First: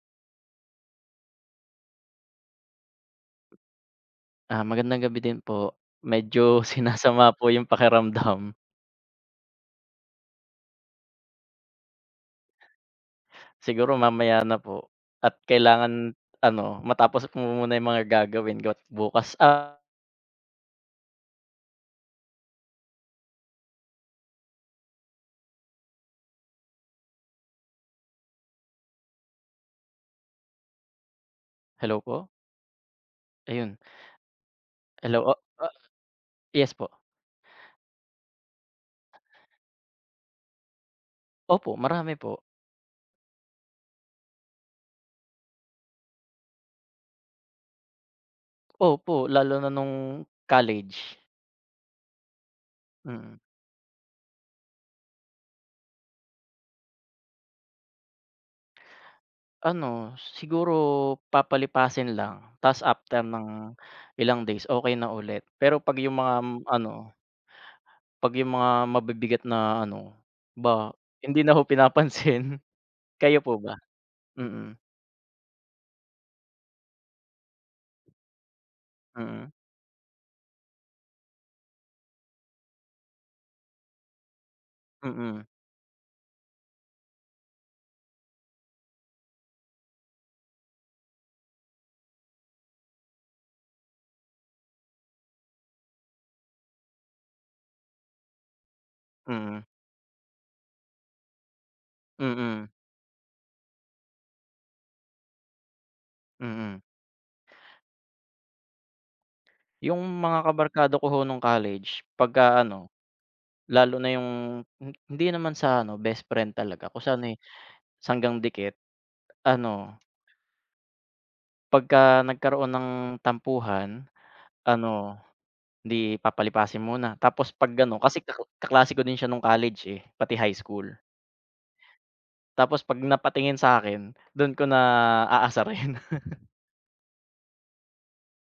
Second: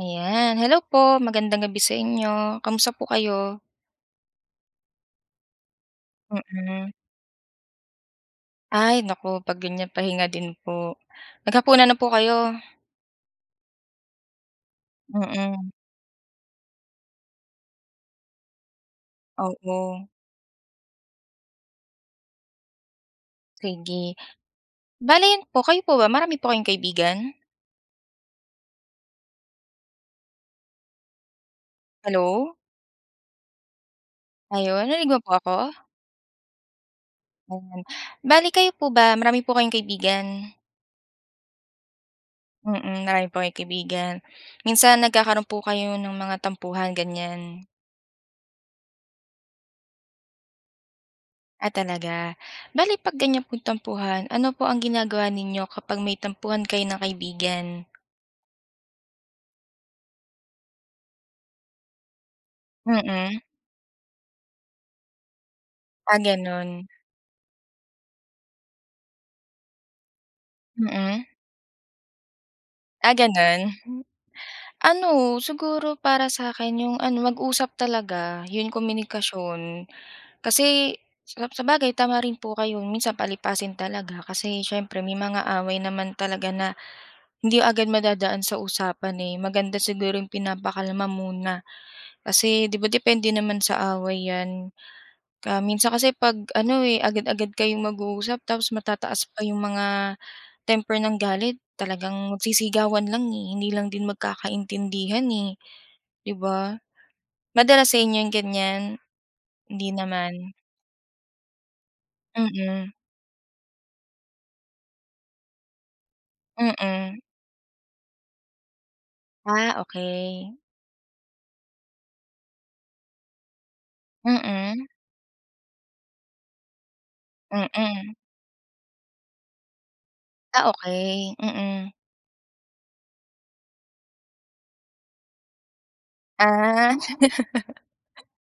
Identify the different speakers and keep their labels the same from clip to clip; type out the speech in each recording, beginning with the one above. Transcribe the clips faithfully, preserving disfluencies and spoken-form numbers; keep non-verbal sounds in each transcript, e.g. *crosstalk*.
Speaker 1: Ayan, hello po, magandang gabi sa inyo. Kamusta po kayo?
Speaker 2: Ah, magandang gabi din po. Medyo *laughs*
Speaker 1: Mm.
Speaker 2: sinasama po yung pakiramdam.
Speaker 1: Ay naku, 'pag ganyan pahinga din po. Naghapunan na po kayo?
Speaker 2: Siguro mamaya na po at
Speaker 1: Mm,
Speaker 2: kailangan ano, matapos ko muna yung mga gagawin ko at bukas. ah,
Speaker 1: oo, sige. Bale 'yan po, kayo po ba marami po kayong kaibigan?
Speaker 2: hello po?
Speaker 1: Hello?
Speaker 2: Ayun.
Speaker 1: Ayun, narinig mo
Speaker 2: Hello,
Speaker 1: po
Speaker 2: o
Speaker 1: ako?
Speaker 2: o yes po.
Speaker 1: Ayan. Bale kayo po ba marami po kayong kaibigan?
Speaker 2: Opo, marami po.
Speaker 1: Mm, marami po kayong kaibigan. Minsan nagkakaroon po kayo ng mga tampuhan, ganyan?
Speaker 2: Opo, lalo na nung college.
Speaker 1: Ah, talaga. Bale 'pag
Speaker 2: Mm.
Speaker 1: ganyan pong tampuhan, ano po ang ginagawa ninyo kapag may tampuhan kayo ng kaibigan?
Speaker 2: Ano, siguro papalipasin lang, ta's after
Speaker 1: Mm.
Speaker 2: ng ilang days okay na ulit. Pero 'pag yung
Speaker 1: Ah,
Speaker 2: mga
Speaker 1: gano'n.
Speaker 2: ano 'Pag yung mga mabibigat na ano, ba
Speaker 1: Mm.
Speaker 2: hindi na ho pinapansin.
Speaker 1: Ah,
Speaker 2: *laughs* Kayo po
Speaker 1: gano'n.
Speaker 2: ba? Mm,
Speaker 1: Ano, siguro para sa sa'kin yung ano, mag-usap talaga, yun
Speaker 2: mm,
Speaker 1: komunikasyon. Kasi sa sabagay tama rin po kayo, minsan palipasin talaga kasi siyempre may mga
Speaker 2: mm,
Speaker 1: away naman talaga na hindi agad madadaan sa usapan, eh. Maganda siguro yung pinapakalma muna kasi 'di ba depende naman sa away 'yan. Ah, minsan kasi 'pag ano, eh, agad-agad kayong mag-uusap tapos matataas pa
Speaker 2: mm,
Speaker 1: yung mga temper ng galit, talagang
Speaker 2: mm,
Speaker 1: magsisigawan lang, eh, hindi lang din magkakaintindihan, eh, 'di ba?
Speaker 2: mm.
Speaker 1: Madalas sa inyo yung ganyan? Hindi
Speaker 2: Yung
Speaker 1: naman?
Speaker 2: mga kabarkada ko ho nung college pagka ano,
Speaker 1: Mm,
Speaker 2: lalo na yung hin hindi naman sa ano best friend talaga kung
Speaker 1: mm.
Speaker 2: saan, eh, sa hanggang dikit.
Speaker 1: Ah,
Speaker 2: Ano,
Speaker 1: okey.
Speaker 2: pagka nagkaroon ng tampuhan,
Speaker 1: Mm,
Speaker 2: ano, 'di papalipasin muna tapos 'pag ano
Speaker 1: mm.
Speaker 2: kasi ka kaklase ko din siya nung college, eh, pati high
Speaker 1: Ah,
Speaker 2: school.
Speaker 1: okey, mm.
Speaker 2: Tapos 'pag napatingin sa'kin, dun ko na aasarin. *laughs*
Speaker 1: Ah, *laughs*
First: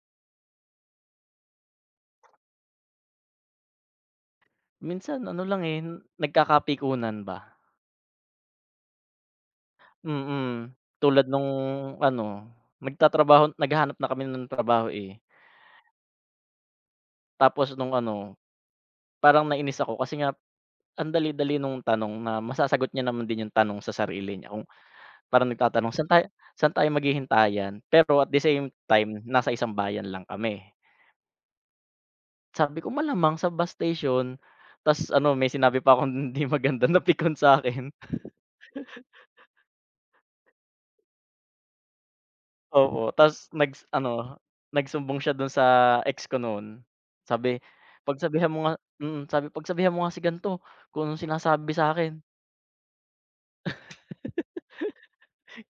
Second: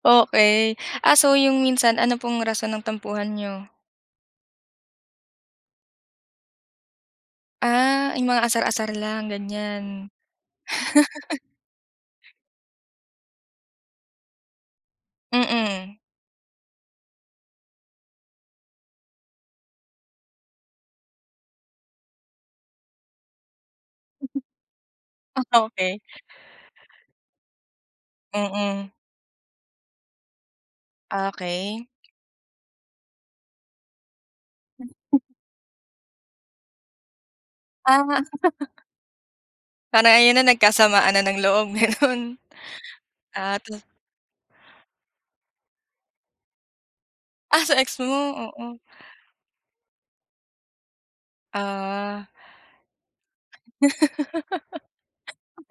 Speaker 1: okey. Ah, so yung minsan ano pong rason ng tampuhan niyo?
Speaker 2: Minsan ano lang, eh, nagkakapikunan ba,
Speaker 1: Ah, yung mga asar-asar lang ganyan?
Speaker 2: mm. Tulad nung ano, nagtatrabaho naghahanap na kami ng trabaho, eh.
Speaker 1: Mm,
Speaker 2: Tapos nung ano, parang nainis ako kasi nga ang dali-dali nung tanong na masasagot niya naman din yung tanong sa sarili niya kung parang nagtatanong,
Speaker 1: okey.
Speaker 2: "Saan
Speaker 1: *laughs*
Speaker 2: tayo saan tayo maghihintayan?" Pero at the same
Speaker 1: Mm,
Speaker 2: time, nasa isang bayan lang kami.
Speaker 1: okey.
Speaker 2: Sabi ko, "Malamang sa bus station." Ta's ano, may sinabi pa akong *laughs* hindi maganda, na napikon sa'kin.
Speaker 1: Ah. Parang ayun na nagkasamaan na ng loob *laughs* gano'n.
Speaker 2: Oo, ta's
Speaker 1: Ah, tas
Speaker 2: nags ano, nagsumbong siya dun sa ex ko noon. Sabi,
Speaker 1: ah, sa ex mo,
Speaker 2: "Pagsabihan mo
Speaker 1: oo.
Speaker 2: nga," mm, sabi, "Pagsabihan mo nga si gan'to kung anong sinasabi sa'kin."
Speaker 1: Ah,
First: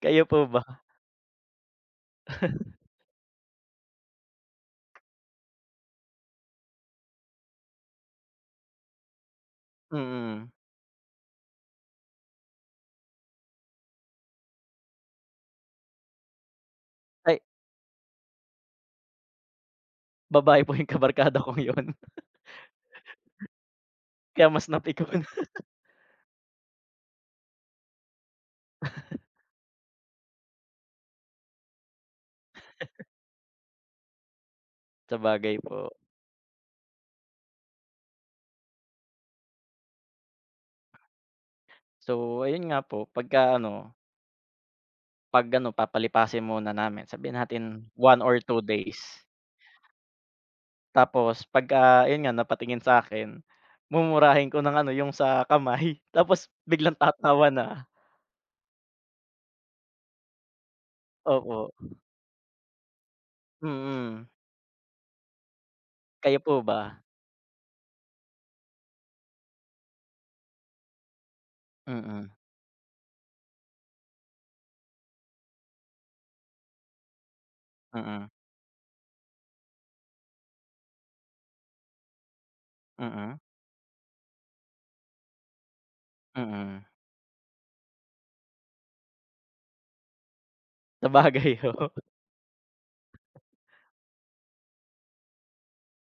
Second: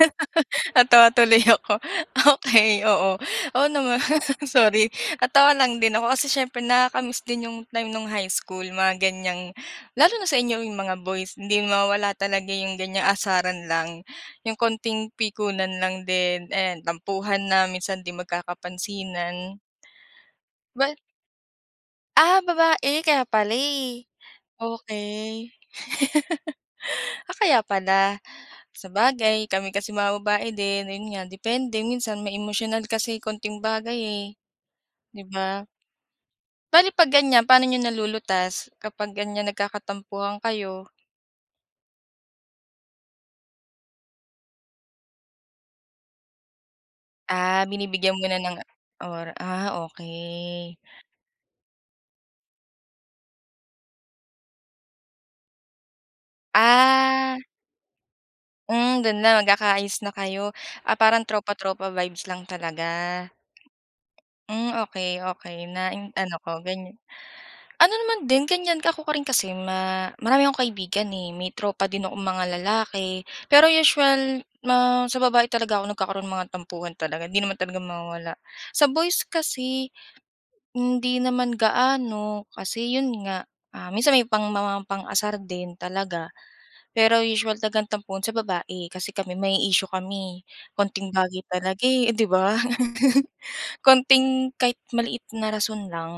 Speaker 2: Kayo po ba?
Speaker 1: natawa tuloy ako. *laughs* Okey, oo. Oo naman, *laughs* sorry. Natawa lang din ako kasi siyempre nakakamiss din yung time nung high school, mga ganiyang lalo na sa
Speaker 2: Mm.
Speaker 1: inyo yung mga boys, hindi mawawala talaga yung ganiyang asaran lang. Yung konting pikunan lang din, ayan
Speaker 2: Ay,
Speaker 1: tampuhan na, minsan 'di magkakapansinan.
Speaker 2: babae po yung
Speaker 1: Ba
Speaker 2: kabarkada kong yun, *laughs*
Speaker 1: ah, babae kaya pala, eh.
Speaker 2: kaya mas napikon.
Speaker 1: Okey.
Speaker 2: *laughs*
Speaker 1: Ah, kaya pala. Sabagay kami kasi mga babae din, ayun nga depende minsan ma-emosyonal kasi konting bagay, eh, 'di
Speaker 2: Sabagay
Speaker 1: ba?
Speaker 2: po.
Speaker 1: Bale 'pag ganyan paano niyo nalulutas kapag ganyan nagkakatampuhan kayo?
Speaker 2: So, ayun nga po, pagka-ano, 'pag ano, papalipasin muna namin, sabihin natin
Speaker 1: Ah, binibigyan
Speaker 2: one
Speaker 1: muna
Speaker 2: or
Speaker 1: ng
Speaker 2: two days.
Speaker 1: ora ah, okey.
Speaker 2: Tapos pagka yun nga, napatingin sa'kin, mumurahin ko ng ano, yung sa kamay, *laughs* tapos biglang
Speaker 1: Ah,
Speaker 2: tatawa na.
Speaker 1: hmm, dun na magkakaayos na kayo. Ah, parang
Speaker 2: Opo,
Speaker 1: tropa-tropa vibes lang talaga.
Speaker 2: mm.
Speaker 1: Hmm, okey, okey na ano
Speaker 2: Kayo po
Speaker 1: ko
Speaker 2: ba?
Speaker 1: ganyan. Ano naman din ganyan ka ako ka rin kasi ma marami akong kaibigan, eh, may tropa din akong
Speaker 2: Mm,
Speaker 1: mga lalaki. Pero usual ma sa babae talaga ako nagkakaroon ng mga tampuhan talaga, hindi naman talaga
Speaker 2: mm,
Speaker 1: mawawala. Sa boys kasi hindi naman gaano kasi
Speaker 2: mm,
Speaker 1: yun
Speaker 2: mm.
Speaker 1: nga, ah, minsan may pang mga pang-asar din talaga.
Speaker 2: *laughs*
Speaker 1: Pero usual talagang tampuhan sa babae kasi kami may issue kami, konting bagay
Speaker 2: Sabagay,
Speaker 1: talaga,
Speaker 2: oo.
Speaker 1: eh, 'di ba? *laughs* Konting kahit maliit na rason lang.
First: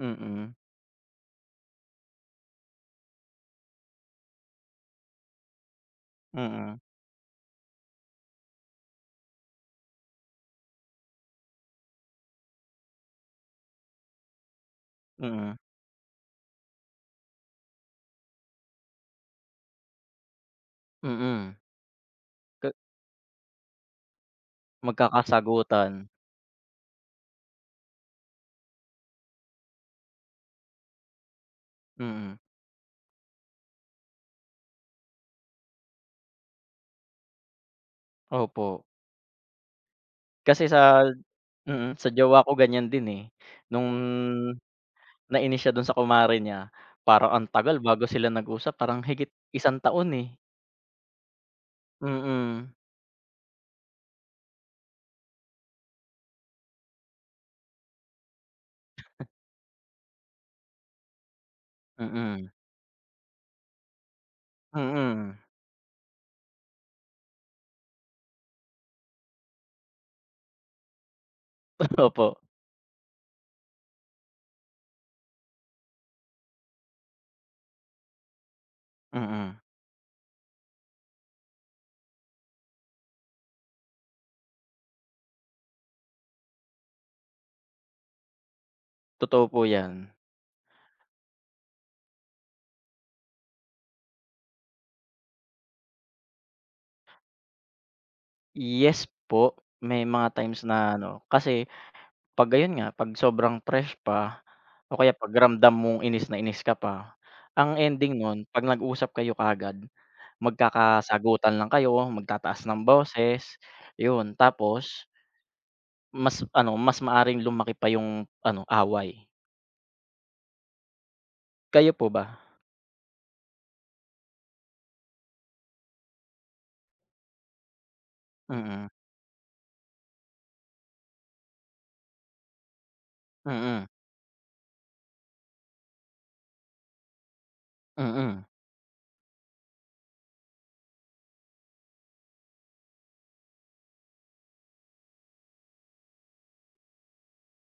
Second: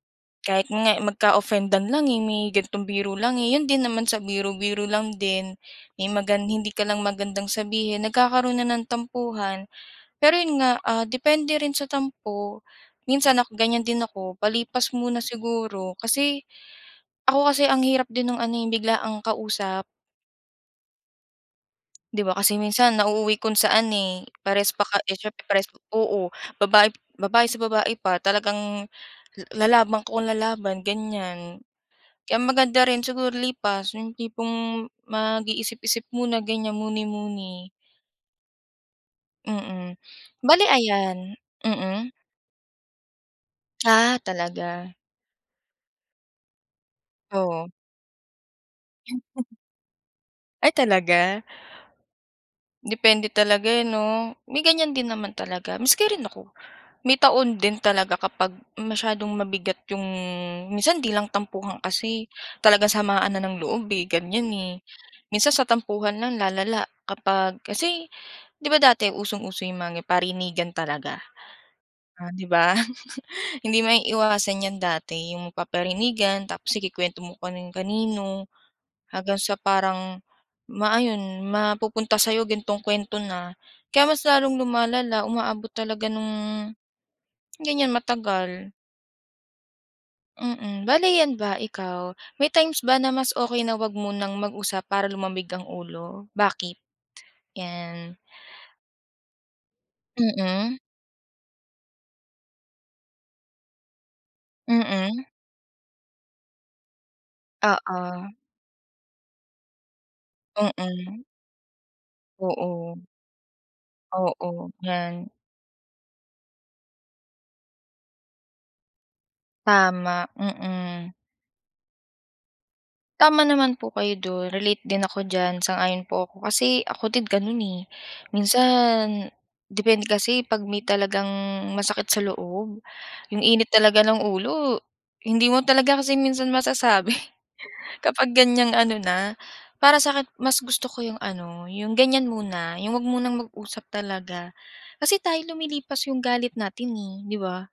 Speaker 2: Mm,
Speaker 1: Kahit nga magka-offendan lang, eh, may ganitong biro lang, eh, yun din naman sa biro-biro lang din, may magan hindi
Speaker 2: mm,
Speaker 1: ka lang magandang sabihin, nagkakaroon na ng tampuhan. Pero yun nga, ah, depende rin sa tampo. Minsan ako ganyan din ako, palipas muna
Speaker 2: mm,
Speaker 1: siguro. Kasi ako kasi ang hirap din nung ano, yung biglaang kausap,
Speaker 2: mm.
Speaker 1: 'di ba? Kasi
Speaker 2: Ka
Speaker 1: minsan nauuwi kung saan, eh, parehas pa ka eh, siyempre parehas
Speaker 2: magkakasagutan,
Speaker 1: oo, babae babae sa babae pa talagang la lalaban ka kung lalaban, ganyan.
Speaker 2: mm,
Speaker 1: Kaya maganda rin siguro lipas, yung tipong mag-iisip-isip muna ganyan, muni-muni,
Speaker 2: opo.
Speaker 1: mm.
Speaker 2: Kasi
Speaker 1: Bale
Speaker 2: sa
Speaker 1: ayan
Speaker 2: mm,
Speaker 1: mm.
Speaker 2: sa jowa ko ganyan din, eh. Nung
Speaker 1: Ah, talaga?
Speaker 2: nainis siya dun sa kumare niya, parang ang
Speaker 1: Oo.
Speaker 2: tagal bago sila nag-usap parang higit isang taon, eh.
Speaker 1: Ay talaga?
Speaker 2: Mm,
Speaker 1: Depende talaga eh 'no? May ganyan din naman talaga, maski rin ako. May taon din talaga kapag masyadong mabigat yung minsan 'di lang tampuhan
Speaker 2: mm,
Speaker 1: kasi,
Speaker 2: mm,
Speaker 1: talagang samaan na ng loob eh, ganyan eh.
Speaker 2: mm.
Speaker 1: Minsan sa tampuhan lang lalala kapag kasi 'di ba dati usong-uso yung mga parinigan talaga?
Speaker 2: *laughs*
Speaker 1: Ah,
Speaker 2: Opo,
Speaker 1: 'di ba? *laughs* Hindi maiiwasan 'yan dati, yung paparinigan tapos ikukuwento mo kung kanino, hanggang sa
Speaker 2: mm.
Speaker 1: parang ma-ayun, mapupunta sa'yo gintong kuwento na. Kaya mas lalong lumalala, umaabot talaga nung ganyan, matagal.
Speaker 2: Totoo po yan.
Speaker 1: Mm. Bale 'yan ba, ikaw, may times ba na mas okay na 'wag mo nang mag-usap para lumamig ang ulo? Bakit? 'Yan.
Speaker 2: Yes po, may mga times
Speaker 1: Mm,
Speaker 2: na ano, kasi 'pag ayun nga, 'pag sobrang fresh pa o kaya
Speaker 1: mm.
Speaker 2: 'pag ramdam mong inis na inis ka pa, ang
Speaker 1: Oo,
Speaker 2: ending nun 'pag nag-usap kayo kaagad,
Speaker 1: mm.
Speaker 2: magkakasagutan lang kayo, magtataas ng
Speaker 1: Oo,
Speaker 2: boses, yun.
Speaker 1: oo,
Speaker 2: Tapos
Speaker 1: 'yan.
Speaker 2: mas ano, mas maaring lumaki pa yung ano, away.
Speaker 1: Tama, mm.
Speaker 2: Kayo po ba?
Speaker 1: Tama naman po kayo dun, relate din ako diyan, sang-ayon po ako. Kasi ako din ganun, eh.
Speaker 2: Mm,
Speaker 1: Minsan depende kasi 'pag may talagang masakit sa loob, yung init
Speaker 2: mm,
Speaker 1: talaga ng ulo, hindi mo talaga kasi minsan masasabi *laughs* kapag
Speaker 2: mm.
Speaker 1: ganyang ano na. Para sa akin mas gusto ko yung ano, yung ganyan muna, yung 'wag munang mag-usap talaga. Kasi tayo lumilipas yung galit natin, eh, 'di ba?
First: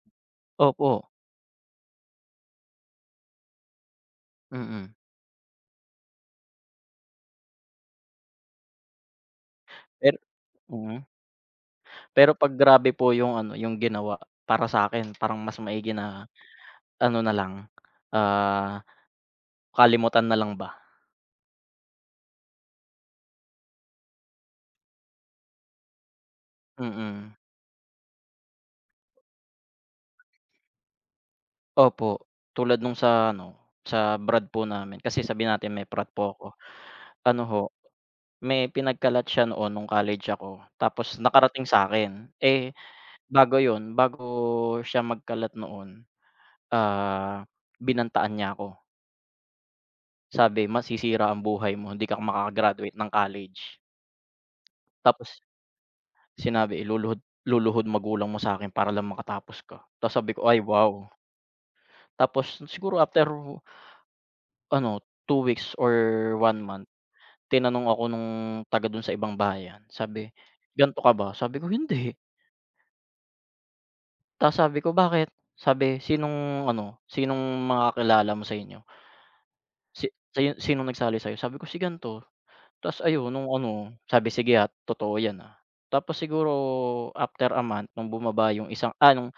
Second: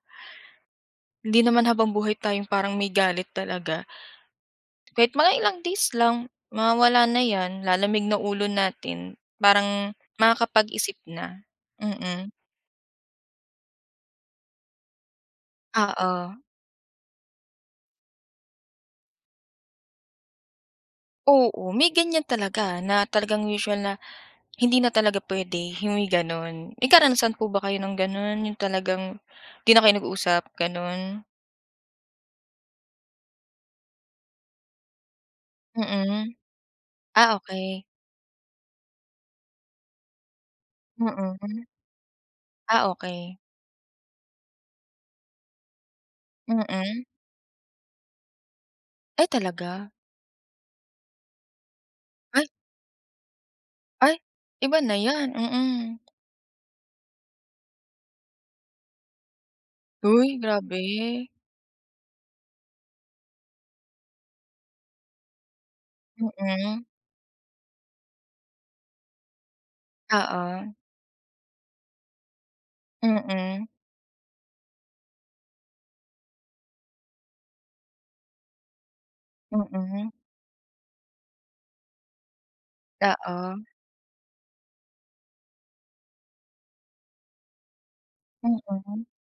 Speaker 2: Opo,
Speaker 1: Hindi naman habang buhay tayong parang may galit talaga.
Speaker 2: mm.
Speaker 1: Kahit mga ilang days lang, mawawala na 'yan, lalamig na ulo natin, parang
Speaker 2: Pero
Speaker 1: makakapag-isip
Speaker 2: mm.
Speaker 1: na, mm.
Speaker 2: Pero 'pag grabe po yung ano, yung ginawa, para sa'kin parang mas maigi
Speaker 1: Oo,
Speaker 2: na ano na lang, ah, kalimutan na lang ba?
Speaker 1: oo, may ganiyan talaga na talagang usual na hindi na talaga pwede, yung may gano'n. May karanasan
Speaker 2: Mm,
Speaker 1: po ba kayo ng gano'n, yung talagang 'di na kayo nag-uusap, gano'n?
Speaker 2: opo. Tulad nung sa ano, sa brad po namin kasi sabihin natin may frat po
Speaker 1: Mm.
Speaker 2: ako.
Speaker 1: Ah,
Speaker 2: Ano ho,
Speaker 1: okey.
Speaker 2: may pinagkalat siya noon nung college ako tapos nakarating
Speaker 1: Mm.
Speaker 2: sa'kin. Eh,
Speaker 1: Ah, okey.
Speaker 2: bago yun, bago siya magkalat noon,
Speaker 1: Mm.
Speaker 2: ah, binantaan niya ako.
Speaker 1: Ay talaga?
Speaker 2: Sabi, "Masisira ang buhay mo, hindi ka
Speaker 1: Ay
Speaker 2: makaka-graduate ng college."
Speaker 1: ay, iba na 'yan,
Speaker 2: Tapos
Speaker 1: mm.
Speaker 2: sinabi, "Iluluhod luluhod magulang mo sa'kin para lang makatapos ka." Tapos sabi
Speaker 1: Uy,
Speaker 2: ko, "Ay wow."
Speaker 1: grabe.
Speaker 2: Tapos siguro after ano, two weeks or one
Speaker 1: Mm,
Speaker 2: month, tinanong ako nung taga dun sa ibang bayan, sabi,
Speaker 1: oo.
Speaker 2: "Gan'to ka ba?" Sabi ko, "Hindi."
Speaker 1: Mm, mm.
Speaker 2: Tapos sabi ko, "Bakit?" Sabi, "Sinong ano, sinong mga kakilala mo sa inyo? Si si sinong nagsali sa'yo?" Sabi ko, "Si gan'to." Tapos ayun nung
Speaker 1: Oo,
Speaker 2: ano, sabi, "Sige at totoo 'yan, ah." Tapos siguro after a month nung bumaba
Speaker 1: mm,
Speaker 2: yung isang
Speaker 1: mm.
Speaker 2: ah, nung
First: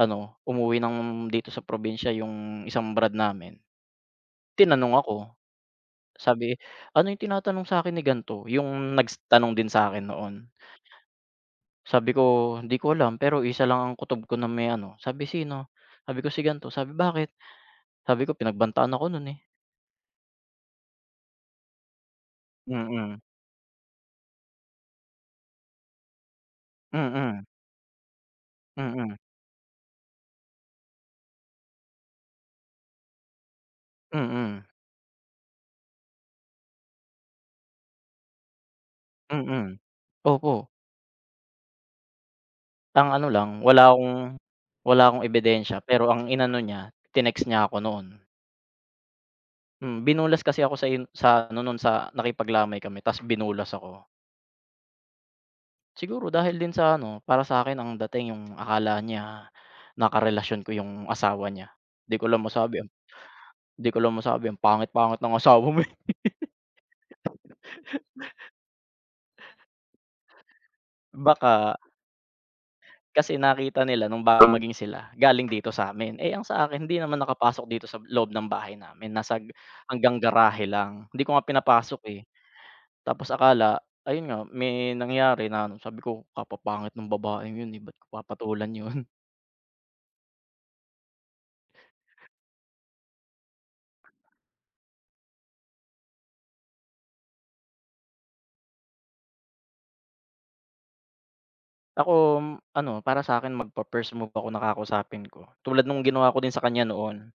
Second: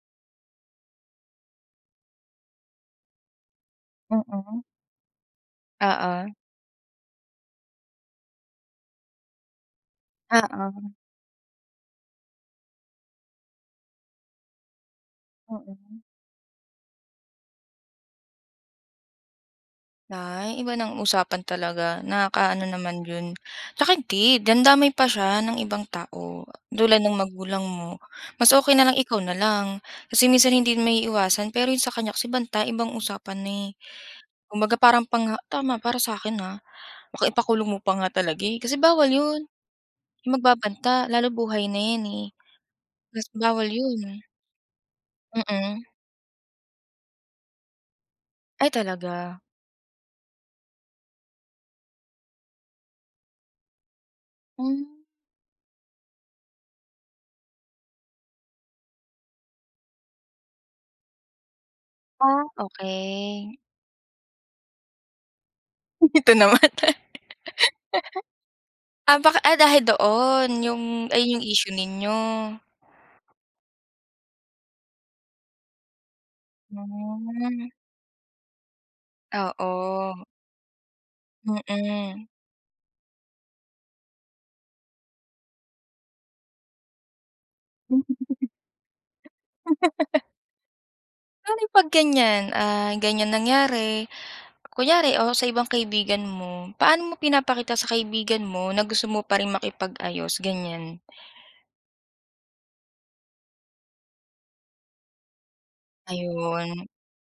Speaker 2: ano, umuwi ng dito sa probinsya yung isang brad namin, tinanong ako.
Speaker 1: Oo,
Speaker 2: Sabi, "Ano yung tinatanong sa'kin ni gan'to?" Yung nags tanong din sa'kin noon.
Speaker 1: oo,
Speaker 2: Sabi ko, "Di ko alam pero isa lang ang kutob ko na may ano." Sabi, "Sino?"
Speaker 1: mm.
Speaker 2: Sabi ko, "Si gan'to." Sabi, "Bakit?" Sabi ko, "Pinagbantaan ako nun, eh."
Speaker 1: Ay, iba ng usapan talaga, nakakaano naman
Speaker 2: Mm,
Speaker 1: yun. Tsaka hindi, dandamay pa siya ng ibang tao, tulad ng
Speaker 2: mm,
Speaker 1: magulang mo. Mas okay na lang
Speaker 2: mm,
Speaker 1: ikaw na lang, kasi minsan hindi maiiwasan pero yung sa kanya kasi banta ibang usapan na, eh.
Speaker 2: mm,
Speaker 1: Kumbaga parang pangha tama para sa'kin, ha, baka ipakulong mo pa nga talaga, eh, kasi bawal yun.
Speaker 2: mm.
Speaker 1: Yung
Speaker 2: Opo,
Speaker 1: magbabanta lalo buhay na yan, eh,
Speaker 2: ang ano
Speaker 1: mas
Speaker 2: lang
Speaker 1: bawal
Speaker 2: wala akong
Speaker 1: yun.
Speaker 2: wala akong ebidensya
Speaker 1: Mm.
Speaker 2: pero ang inano niya, tinext niya ako noon.
Speaker 1: Ay talaga?
Speaker 2: Mm, binulas kasi ako sa in sa ano nun sa nakipaglamay kami ta's binulas ako.
Speaker 1: Hmm,
Speaker 2: Siguro dahil din sa ano, para sa akin ang dating yung akala niya nakarelasyon ko yung asawa niya. 'Di ko lang
Speaker 1: ah,
Speaker 2: masabi ang
Speaker 1: okey.
Speaker 2: 'di ko lang masabi ang pangit-pangit ng asawa mo, eh.
Speaker 1: *laughs* Ito naman. Ah, baka ah, dahil doon yung ayun
Speaker 2: *laughs*
Speaker 1: yung issue
Speaker 2: Baka
Speaker 1: ninyo?
Speaker 2: kasi nakita nila nung bago maging sila galing dito sa sa'min, eh, ang sa akin hindi naman nakapasok
Speaker 1: Hmm,
Speaker 2: dito sa loob ng bahay namin, nasa g-
Speaker 1: oo,
Speaker 2: hanggang garahe lang. Hindi ko nga pinapasok, eh.
Speaker 1: mm.
Speaker 2: Tapos akala ayun nga may nangyari na ano, sabi ko, "Kapapangit ng babaeng yun, eh, ba't
Speaker 1: Mm.
Speaker 2: ko papatulan yun?"
Speaker 1: Paano 'pag ganyan, ah, ganyan nangyari, kunyari o sa ibang kaibigan mo, paano mo pinapakita sa kaibigan mo na gusto mo pa rin makipag-ayos, ganyan?
Speaker 2: Ako, m- ano, para sa sa'kin magpa-first move ako ng ko. Tulad nung ginawa ko din sa
Speaker 1: Ayun,
Speaker 2: kanya noon,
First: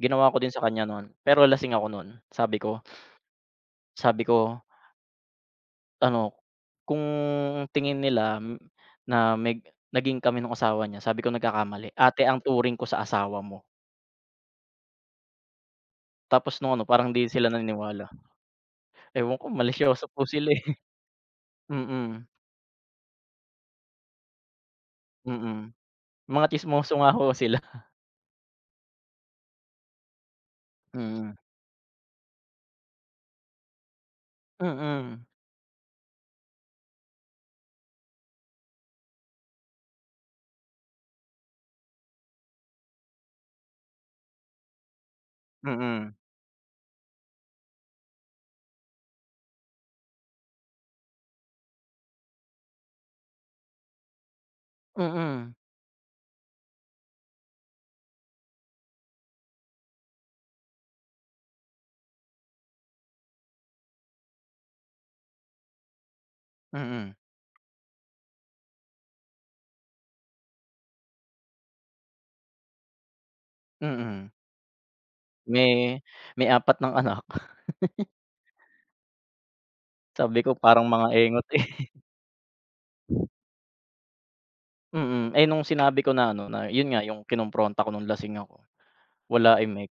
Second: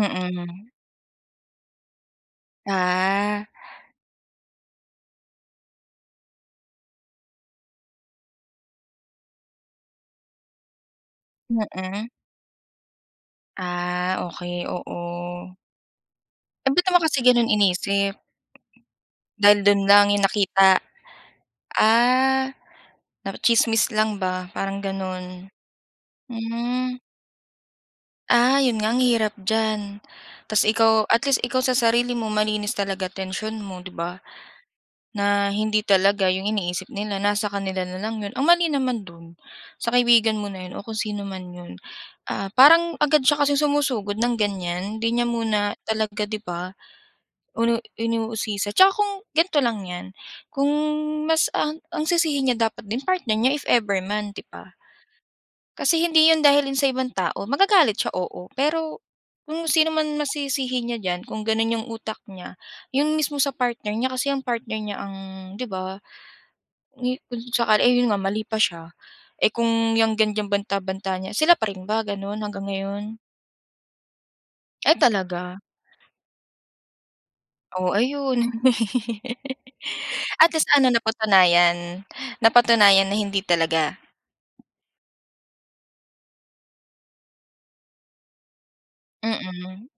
Speaker 2: ginawa ko din sa kanya noon pero lasing ako noon. Sabi ko
Speaker 1: Ah,
Speaker 2: sabi ko, ano, kung tingin nila m- na meg naging kami nung asawa niya, sabi ko nagkakamali,
Speaker 1: mm.
Speaker 2: ate ang turing ko sa asawa mo.
Speaker 1: Ah, okey, oo.
Speaker 2: Tapos
Speaker 1: Eh,
Speaker 2: nung ano,
Speaker 1: ba't naman
Speaker 2: parang
Speaker 1: kasi
Speaker 2: di sila
Speaker 1: gano'n
Speaker 2: naniniwala.
Speaker 1: inisip?
Speaker 2: Ewan ko
Speaker 1: Dahil dun
Speaker 2: malisyoso
Speaker 1: lang
Speaker 2: po
Speaker 1: yung
Speaker 2: sila, eh.
Speaker 1: nakita,
Speaker 2: *laughs* Mm,
Speaker 1: ah, na tsismis lang ba parang ganon.
Speaker 2: mm. Mga tsismoso
Speaker 1: Hmm,
Speaker 2: nga ho sila. *laughs*
Speaker 1: ah, yun nga ang hirap diyan. Tas ikaw at
Speaker 2: Mm,
Speaker 1: least ikaw sa sarili mo malinis talaga tensyon mo, 'di ba?
Speaker 2: mm,
Speaker 1: Na hindi talaga yung iniisip nila nasa kanila na lang yun. Ang mali naman dun sa kaibigan mo na yun o kung sino man yun, ah, parang agad siya kasing sumusugod ng ganyan, hindi niya muna
Speaker 2: mm,
Speaker 1: talaga, 'di ba? Inu inuusisa tsaka kung ganito lang 'yan, kung mas ang ang sisihin niya dapat din partner niya if ever man, 'di ba?
Speaker 2: mm,
Speaker 1: Kasi hindi 'yun dahil sa ibang tao, magagalit siya, oo. Pero kung sino man masisihin niya diyan, kung gano'n 'yung utak niya, 'yun mismo sa partner niya kasi ang partner niya ang 'di ba,
Speaker 2: mm,
Speaker 1: ni kung sakali eh, 'yun nga mali pa siya, eh, kung 'yang ganiyang banta-banta niya, sila pa rin ba gano'n hanggang ngayon?
Speaker 2: mm.
Speaker 1: Ay talaga,
Speaker 2: May may apat ng anak. *laughs*
Speaker 1: oh, ayun. *laughs*
Speaker 2: Sabi ko
Speaker 1: At least
Speaker 2: parang
Speaker 1: ano
Speaker 2: mga engot, eh.
Speaker 1: napatunayan napatunayan na hindi talaga,
Speaker 2: Mm, eh, nung sinabi ko na ano, na yun nga yung kinompronta ko nung lasing ako, wala, eh,
Speaker 1: mm.
Speaker 2: Mek,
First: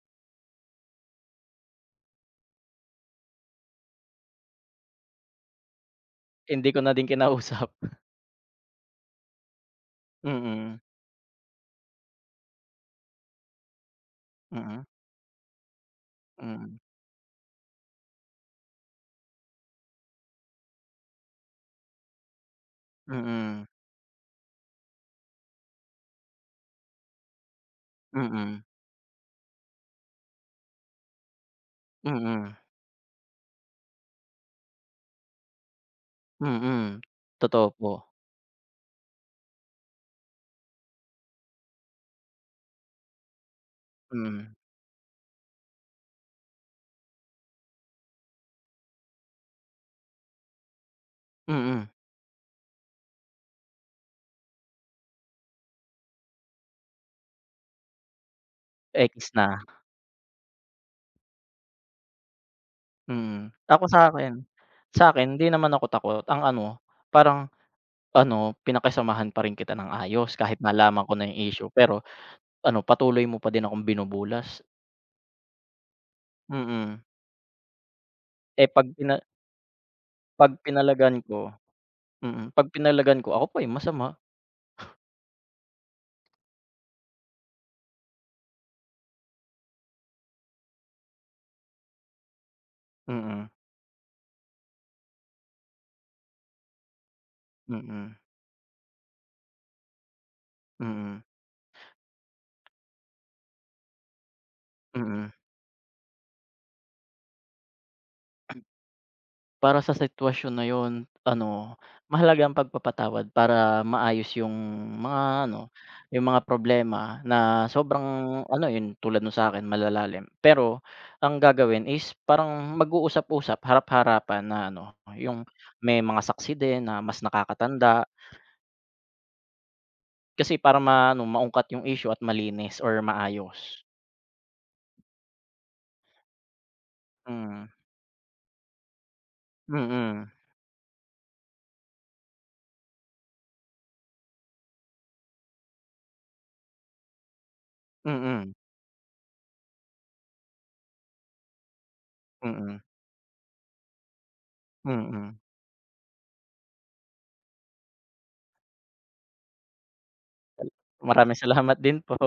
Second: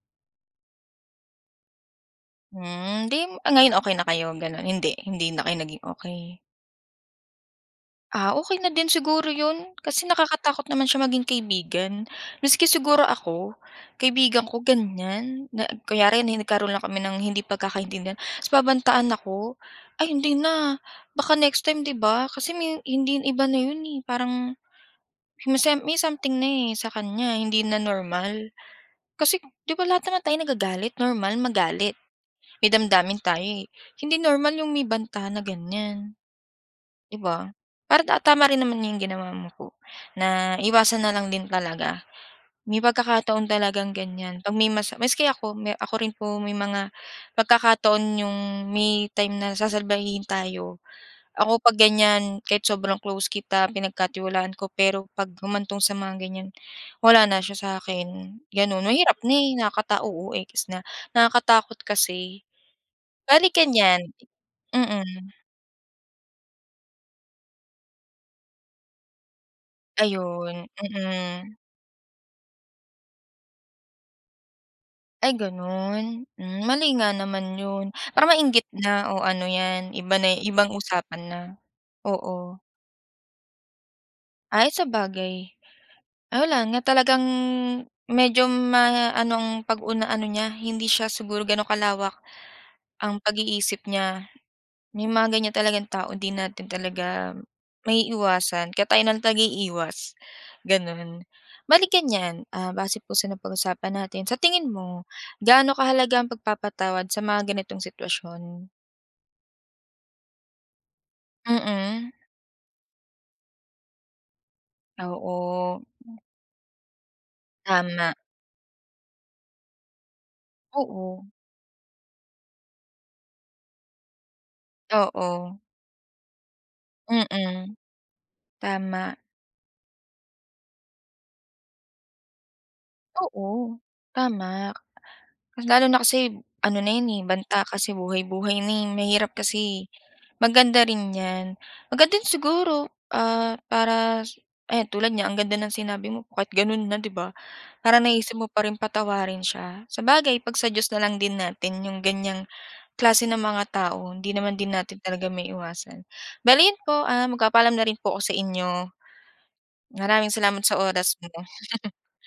Speaker 1: Hmm, 'di ngayon okey na kayo gano'n? Hindi, hindi na kayo naging okey.
Speaker 2: hindi ko na din kinausap. *laughs*
Speaker 1: Ah, okey na din siguro 'yun kasi nakakatakot
Speaker 2: Mm,
Speaker 1: naman siya maging kaibigan. Maski siguro ako, kaibigan ko
Speaker 2: mm,
Speaker 1: ganiyan na kunyari nagkaroon
Speaker 2: mm,
Speaker 1: lang kami ng hindi pagkakaintindihan, ta's babantaan ako, "Ay hindi na, baka next time 'di ba?" Kasi may hindi iba na
Speaker 2: mm,
Speaker 1: 'yun, eh, parang may some may something na, eh, sa kanya hindi na normal.
Speaker 2: mm,
Speaker 1: Kasi 'di ba lahat naman tayo nagagalit, normal magalit.
Speaker 2: mm,
Speaker 1: May damdamin tayo, eh. Hindi normal yung may banta na ganyan,
Speaker 2: mm,
Speaker 1: 'di ba?
Speaker 2: totoo po.
Speaker 1: Para ta tama rin naman yung ginawa mo po, na iwasan na lang din talaga. May pagkakataon talagang ganyan 'pag
Speaker 2: Mm,
Speaker 1: may mas maski ako, me ako rin po may mga pagkakataon yung may time na sasalbahin tayo. Ako 'pag
Speaker 2: mm,
Speaker 1: ganyan, kahit sobrang close kita, pinagkatiwalaan ko, pero 'pag humantong sa mga ganyan, wala na siya sa akin gano'n. Mahirap
Speaker 2: ex
Speaker 1: na,
Speaker 2: na,
Speaker 1: eh, nakakata oo, eh, kasi na. Nakakatakot kasi.
Speaker 2: mm.
Speaker 1: Bale
Speaker 2: Ako
Speaker 1: ganyan
Speaker 2: sa'kin
Speaker 1: mm.
Speaker 2: sa'kin hindi naman ako takot, ang ano, parang ano, pinakisamahan pa rin kita ng ayos kahit
Speaker 1: Ayun,
Speaker 2: nalaman ko na yung
Speaker 1: mm.
Speaker 2: issue pero ano, patuloy mo pa din akong binubulas.
Speaker 1: Ay gano'n? Hmm, mali
Speaker 2: Mm.
Speaker 1: nga naman 'yun. Para
Speaker 2: Eh,
Speaker 1: mainggit
Speaker 2: 'pag
Speaker 1: na o
Speaker 2: pina
Speaker 1: ano 'yan, iba na
Speaker 2: 'pag
Speaker 1: ibang
Speaker 2: pinalagan
Speaker 1: usapan na.
Speaker 2: ko mm,
Speaker 1: Oo.
Speaker 2: 'pag pinalagan ko ako pa yung masama.
Speaker 1: Ay, sa bagay. Ay, wala nga, talagang medyo ma ano ang pag ano niya, hindi siya siguro gano'n kalawak. Ang
Speaker 2: Mm,
Speaker 1: pag-iisip niya, may mga ganyan talagang tao di natin talaga may
Speaker 2: mm,
Speaker 1: iwasan, kaya tayo na lang talaga iiwas,
Speaker 2: mm,
Speaker 1: gano'n. Bale ganyan, ah, base po sa napag-usapan natin, sa tingin mo,
Speaker 2: mm.
Speaker 1: gaano kahalaga ang pagpapatawad sa mga ganitong sitwasyon?
Speaker 2: Para sa sitwasyon na yun ano,
Speaker 1: Mm,
Speaker 2: mahalaga ang pagpapatawad para maayos yung mga ano,
Speaker 1: oo,
Speaker 2: yung mga problema na sobrang
Speaker 1: tama,
Speaker 2: ano yun, tulad nung sa'kin malalalim. Pero
Speaker 1: oo,
Speaker 2: ang gagawin is parang mag-uusap-usap, harap-harapan na ano, yung
Speaker 1: oo,
Speaker 2: may mga saksi din na mas
Speaker 1: mm,
Speaker 2: nakakatanda.
Speaker 1: tama,
Speaker 2: Kasi para maano, maungkat yung issue at malinis or maayos.
Speaker 1: oo, tama. Kasi lalo na kasi ano na 'yan, eh, banta
Speaker 2: Mm,
Speaker 1: kasi buhay-buhay na, eh, mahirap kasi.
Speaker 2: mm,
Speaker 1: Maganda rin 'yan. Maganda din siguro, ah, para eh tulad niya ang ganda ng sinabi mo kahit gano'n na 'di ba, parang naisip mo
Speaker 2: mm,
Speaker 1: pa rin patawarin siya. Sabagay ipagsa-Diyos na lang din natin yung ganyang
Speaker 2: mm,
Speaker 1: klase ng mga tao, hindi naman din natin talaga
Speaker 2: mm.
Speaker 1: maiiwasan. Bale 'yun po, ah, magpapaalam na rin po ako sa inyo. Maraming salamat sa oras mo,
Speaker 2: Maraming salamat din po.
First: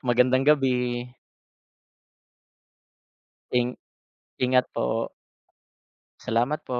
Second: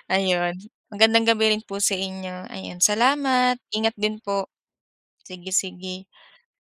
Speaker 2: Magandang
Speaker 1: ayun.
Speaker 2: gabi.
Speaker 1: Magandang gabi rin po sa inyo, ayan salamat,
Speaker 2: Ing
Speaker 1: ingat din po.
Speaker 2: ingat po.
Speaker 1: Sige, sige.
Speaker 2: Salamat po.